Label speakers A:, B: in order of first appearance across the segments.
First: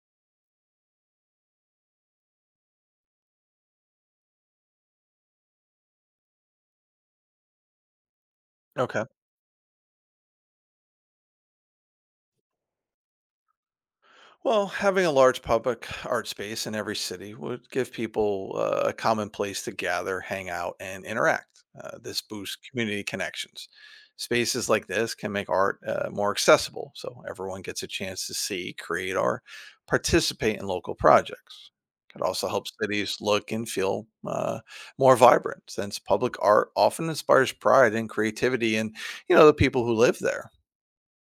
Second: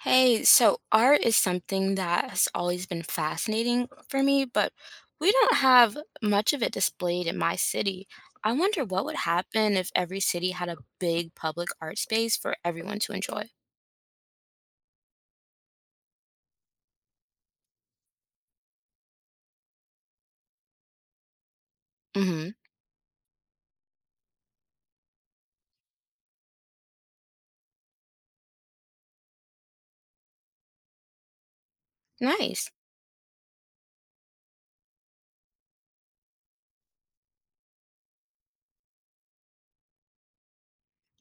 A: Hey, so art is something that has always been fascinating for me, but we don't have much of it displayed in my city. I wonder what
B: Okay.
A: would happen if every city had a big public art space for everyone to enjoy.
B: Well, having a large public art space in every city would give people a common place to gather, hang out, and interact. This
A: Mm-hmm.
B: boosts community connections. Spaces like this can make art more accessible, so everyone gets a chance to see, create, or participate in local projects. It also
A: Nice.
B: helps cities look and feel more vibrant, since public art often inspires pride and creativity in, the people who live there.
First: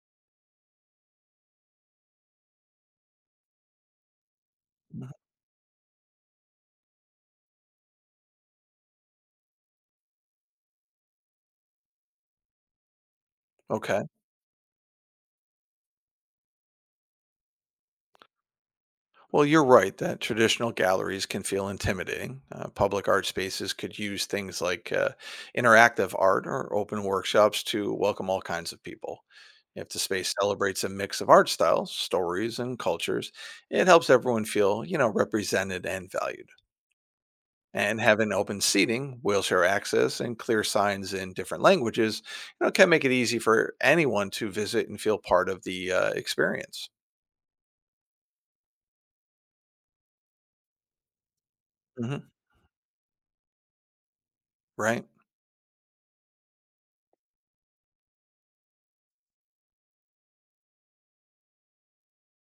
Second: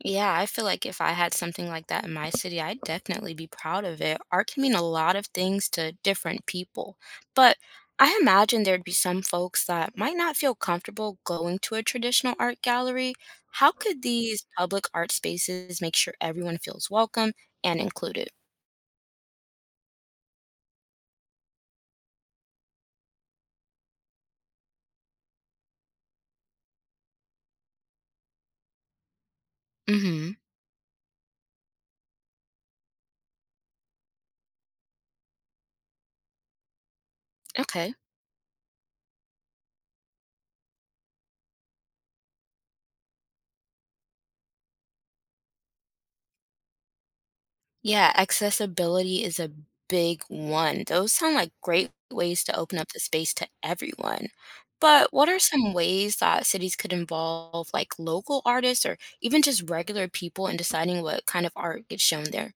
A: Yeah, I feel like if I had something like that in my city, I'd definitely be proud of it. Art can mean a
B: Mhm.
A: lot of things to different people, but I imagine there'd be some folks that might not feel comfortable going to a traditional art gallery. How could
B: Okay.
A: these public art spaces make sure everyone feels welcome and included?
B: Well, you're right that traditional galleries can feel intimidating. Public art spaces could use things like interactive art or open workshops to welcome all kinds of people. If the
A: Mm-hmm.
B: space celebrates a mix of art styles, stories, and cultures, it helps everyone feel, represented and valued.
A: Okay.
B: And having open seating, wheelchair access, and clear signs in different languages, can make it easy for anyone to visit and feel part of the experience.
A: Yeah, accessibility is a big one. Those sound like great
B: Hmm.
A: ways to open up the space to everyone.
B: Right.
A: But what are some ways that cities could involve like local artists or even just regular people in deciding what kind of art gets shown there?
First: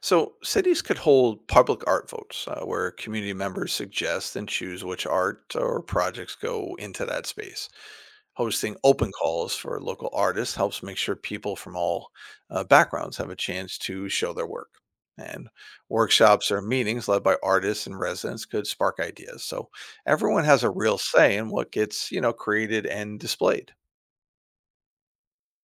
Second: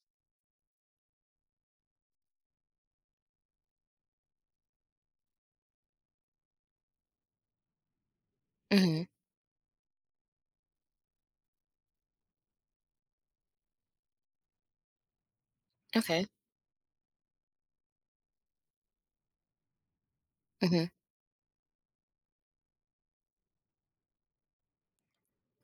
B: So, cities could hold public art votes where community members suggest and choose which art or projects go into that space. Hosting
A: Hmm.
B: open calls for local artists helps make sure people from all backgrounds have a chance to show their work. And
A: Okay.
B: workshops or meetings led by artists and residents could spark ideas. So, everyone has a
A: Hmm.
B: real say in what gets, created and displayed.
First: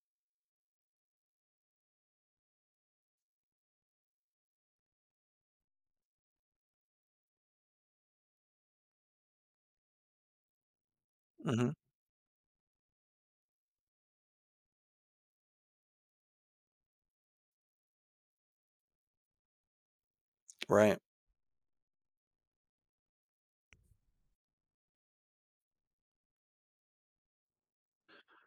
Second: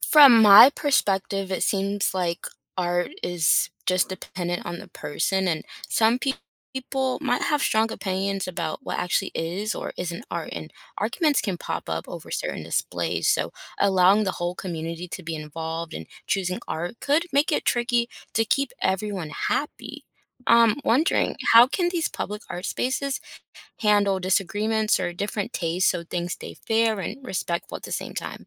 A: From my perspective, it seems like art is just dependent on the person, and some pe people might have strong opinions about what actually is or isn't art, and arguments can
B: Hmm.
A: pop up over certain displays. So, allowing the whole community to be involved in choosing art could make it tricky to keep everyone happy.
B: Right.
A: Wondering how can these public art spaces handle disagreements or different tastes so things stay fair and respectful at the same time?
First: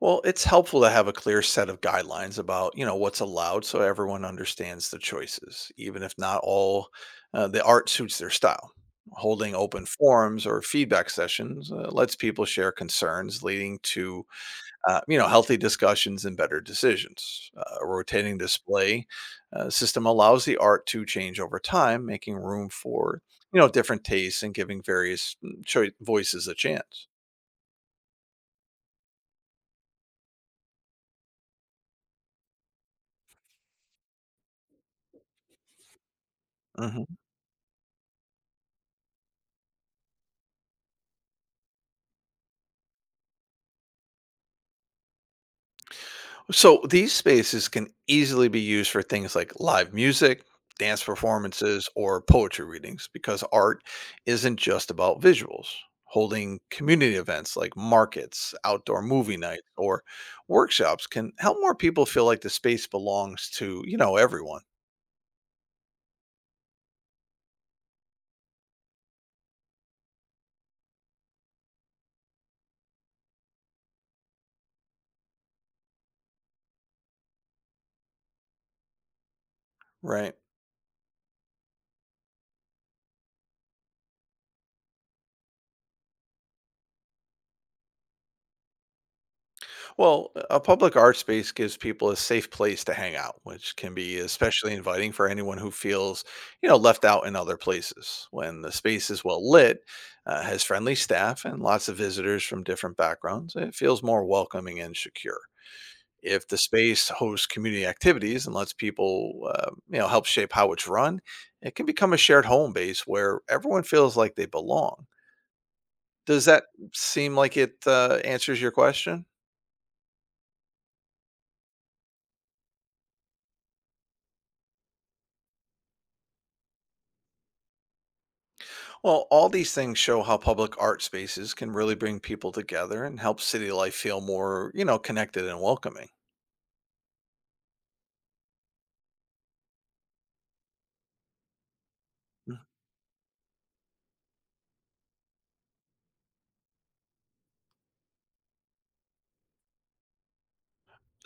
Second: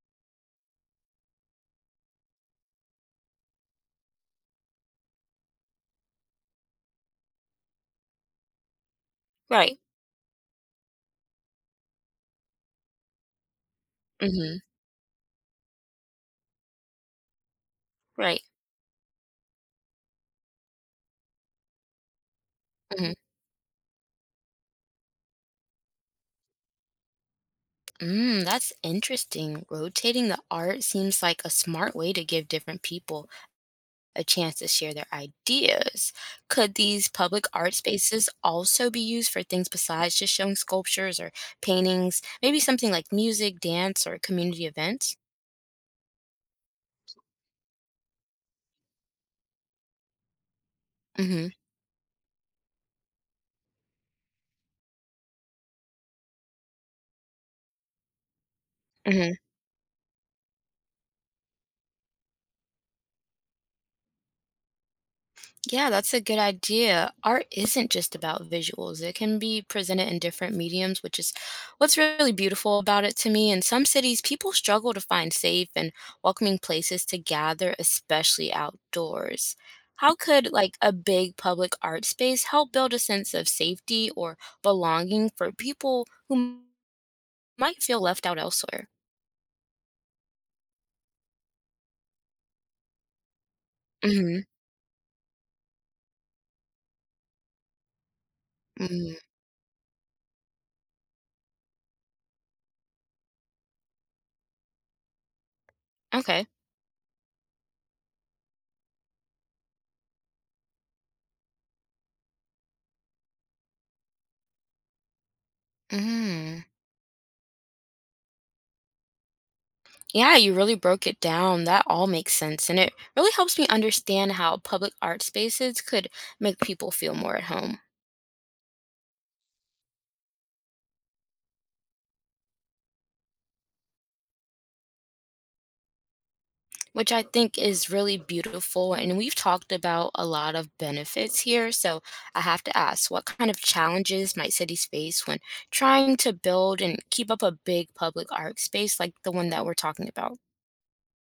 B: Well, it's helpful to have a clear set of guidelines about, what's allowed so everyone understands the choices, even if not all the art suits their style. Holding
A: Right.
B: open forums or feedback sessions lets people share concerns, leading to,
A: Mm-hmm.
B: healthy discussions and better decisions. A rotating
A: Right.
B: display system allows the art to change over time, making room
A: Mhm.
B: for, different tastes and giving various voices a chance.
A: Mm, that's interesting. Rotating the art seems like a smart way to give different people a chance to share their ideas. Could these
B: Mhm.
A: public art spaces also be used for things besides just showing sculptures or paintings? Maybe something like music, dance, or community events?
B: So these spaces can easily be used for things like live music, dance
A: Mm-hmm.
B: performances, or poetry readings because art isn't just about visuals. Holding community events like markets, outdoor movie nights, or workshops can help more people feel like the space belongs to, everyone,
A: Yeah, that's a good idea. Art isn't just about visuals. It can be presented in different mediums, which is what's really beautiful about it to me. In some cities, people struggle to find safe and welcoming places to gather, especially outdoors. How
B: right?
A: could like a big public art space help build a sense of safety or belonging for people who might feel left out elsewhere?
B: Well, a public art space gives people a safe place to hang out, which can be
A: Mhm.
B: especially inviting for anyone who feels, left out in other places. When the space
A: Mm.
B: is well lit, has friendly staff, and lots of visitors from different backgrounds, it feels more welcoming and secure.
A: Okay.
B: If the space hosts community activities and lets people, help shape how it's run, it can become a shared home base where everyone feels like they belong. Does
A: Mhm.
B: that seem like it answers your question?
A: Yeah, you really broke it down. That all makes sense. And it really helps me understand how public art spaces could make people feel more at home,
B: Well, all these things show how public art spaces can really bring people together and help city life feel more, connected and welcoming.
A: which I think is really beautiful. And we've talked about a lot of benefits here. So I
B: Mm.
A: have to ask what kind of challenges might cities face when trying to build and keep up a big public art space like the one that we're talking about?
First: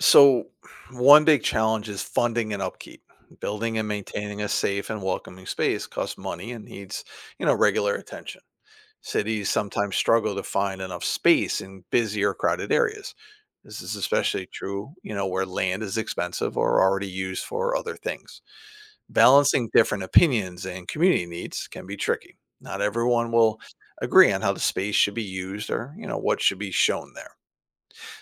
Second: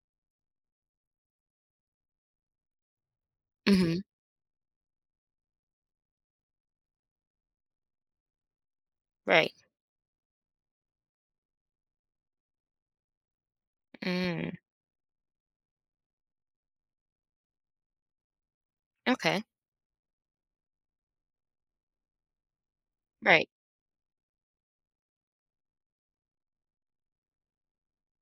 B: So, one big challenge is funding and upkeep. Building and
A: Hmm.
B: maintaining a safe and welcoming space costs money and needs, regular attention. Cities
A: Right.
B: sometimes struggle to find enough space in busy or crowded areas. This is especially
A: Mm,
B: true, where land is expensive or already used for other things.
A: okay.
B: Balancing different opinions and community needs can be tricky. Not everyone
A: Right.
B: will agree on how the space should be used or, what should be shown there.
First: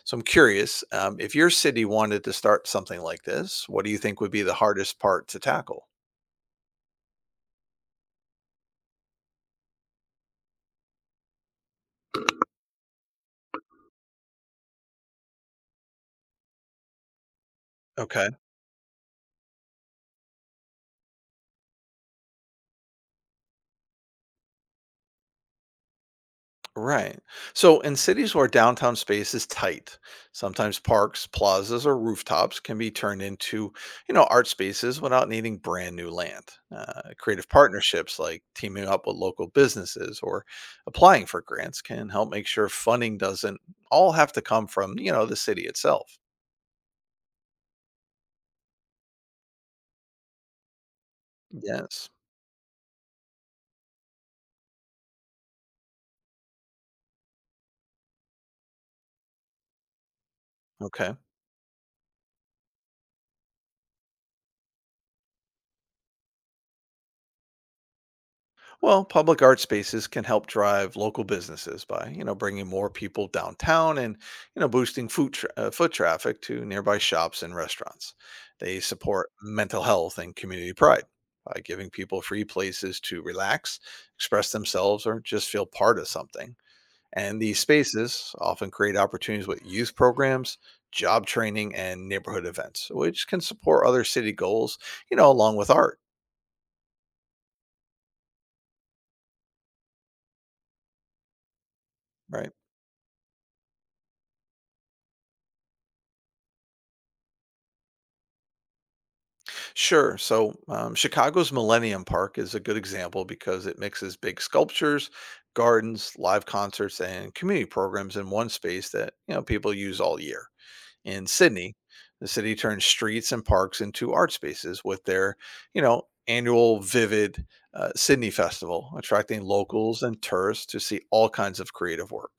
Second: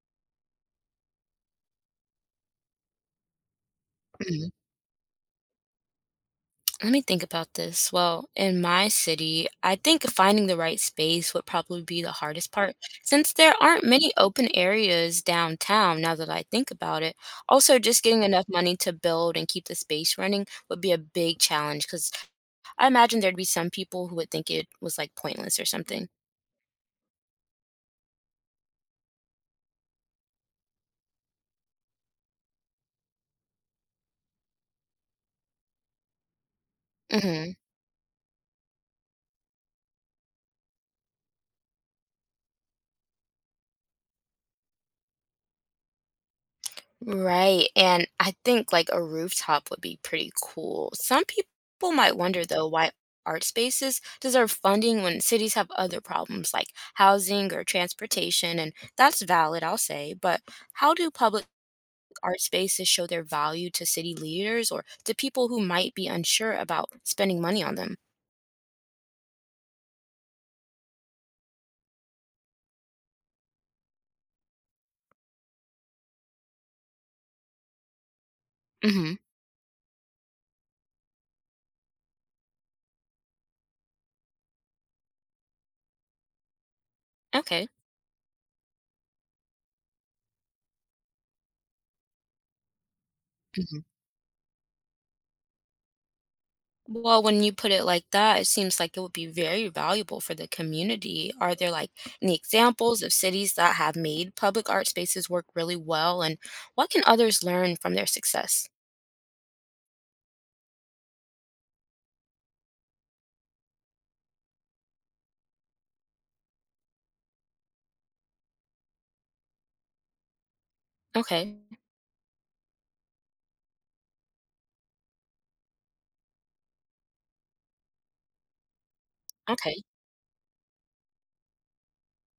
B: So I'm curious, if your city wanted to start something like this, what do you think would be
A: Mm-hmm.
B: the hardest part to tackle?
A: Let me think about this. Well, in my city, I think finding the right space would probably be the hardest part since there aren't many open areas downtown now that I think about it. Also, just getting
B: Okay.
A: enough money to build and keep the space running would be a big challenge because I imagine there'd be some people who would think it was like pointless or something.
B: Right. So, in cities where downtown space is tight, sometimes parks, plazas, or rooftops can be turned into, art spaces without needing brand new land. Creative
A: Hmm.
B: partnerships like teaming up with local businesses or applying for grants can help make sure funding doesn't all have to come from, the city itself.
A: Right. And I think like a rooftop would be pretty cool. Some people
B: Yes.
A: might wonder though why art spaces deserve funding when cities have other problems like housing or transportation. And that's valid, I'll say. But how do
B: Okay.
A: public art spaces show their value to city leaders or to people who might be unsure about spending money on them?
B: Well, public art spaces can help drive local businesses by, bringing more people downtown and, boosting foot traffic to nearby shops and restaurants. They
A: Mm hmm.
B: support mental health and community pride by giving people free places to relax, express themselves, or just feel part of something. And these
A: Okay.
B: spaces often create opportunities with youth programs, job training, and neighborhood events, which can support other city goals, along with art,
A: Well, when you put it like that, it seems like it would be very valuable for the community. Are there like any
B: right?
A: examples of cities that have made public art spaces work really well, and what can others learn from their success?
B: Sure. Chicago's Millennium Park is a good example because it mixes big sculptures, gardens, live concerts, and community programs in one space that people use all year. In
A: Okay,
B: Sydney, the city turns streets and parks into art spaces with their annual Vivid Sydney Festival, attracting
A: okay.
B: locals and tourists to see all kinds of creative work.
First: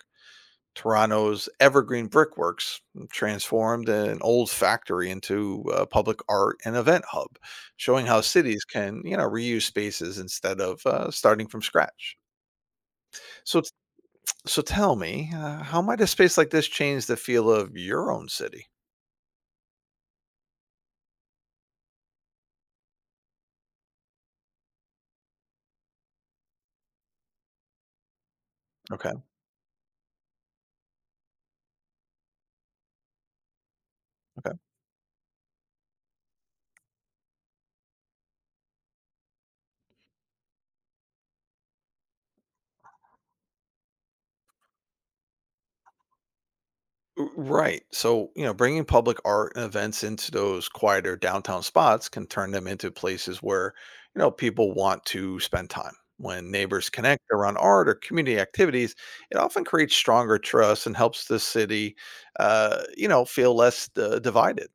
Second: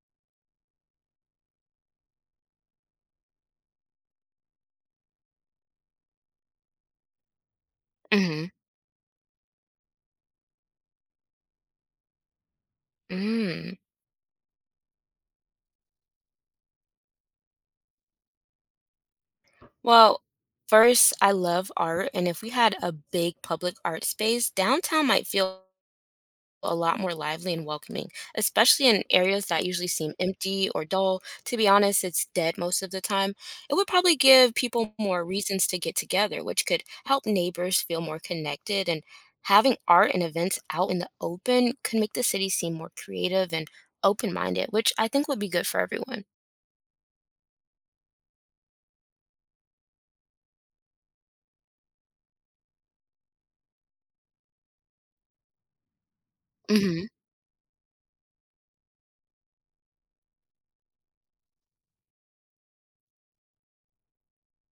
B: Toronto's Evergreen Brickworks transformed an old factory into a public art and event hub, showing how
A: Hmm.
B: cities can, reuse spaces instead of starting from scratch. So,
A: Mm.
B: so tell me, how might a space like this change the feel of your own city?
A: Well, first, I love art, and if we had a big public art space, downtown might feel a lot more lively and welcoming, especially in
B: Okay.
A: areas that usually seem empty or dull. To be honest, it's dead most of the time. It would probably give people more reasons to get together, which could help neighbors feel more connected. And having art and events out in the open could make the city seem more creative and open minded, which I think would be good for everyone.
B: Right. So, bringing public art and events into those quieter downtown spots can turn them into places where, people want to spend time. When neighbors
A: Hmm.
B: connect around art or community activities, it often creates stronger trust and helps the city, feel less divided.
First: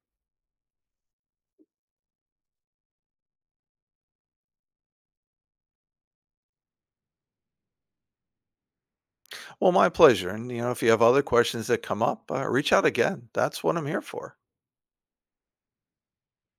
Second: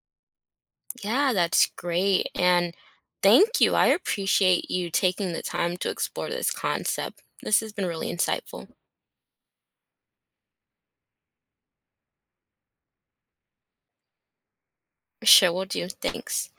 A: Yeah, that's great. And thank you. I appreciate you taking the time to explore this concept. This has been really insightful.
B: Well, my pleasure. And, if you have other questions that come up, reach out again. That's what I'm here for.
A: Sure, will do. Thanks.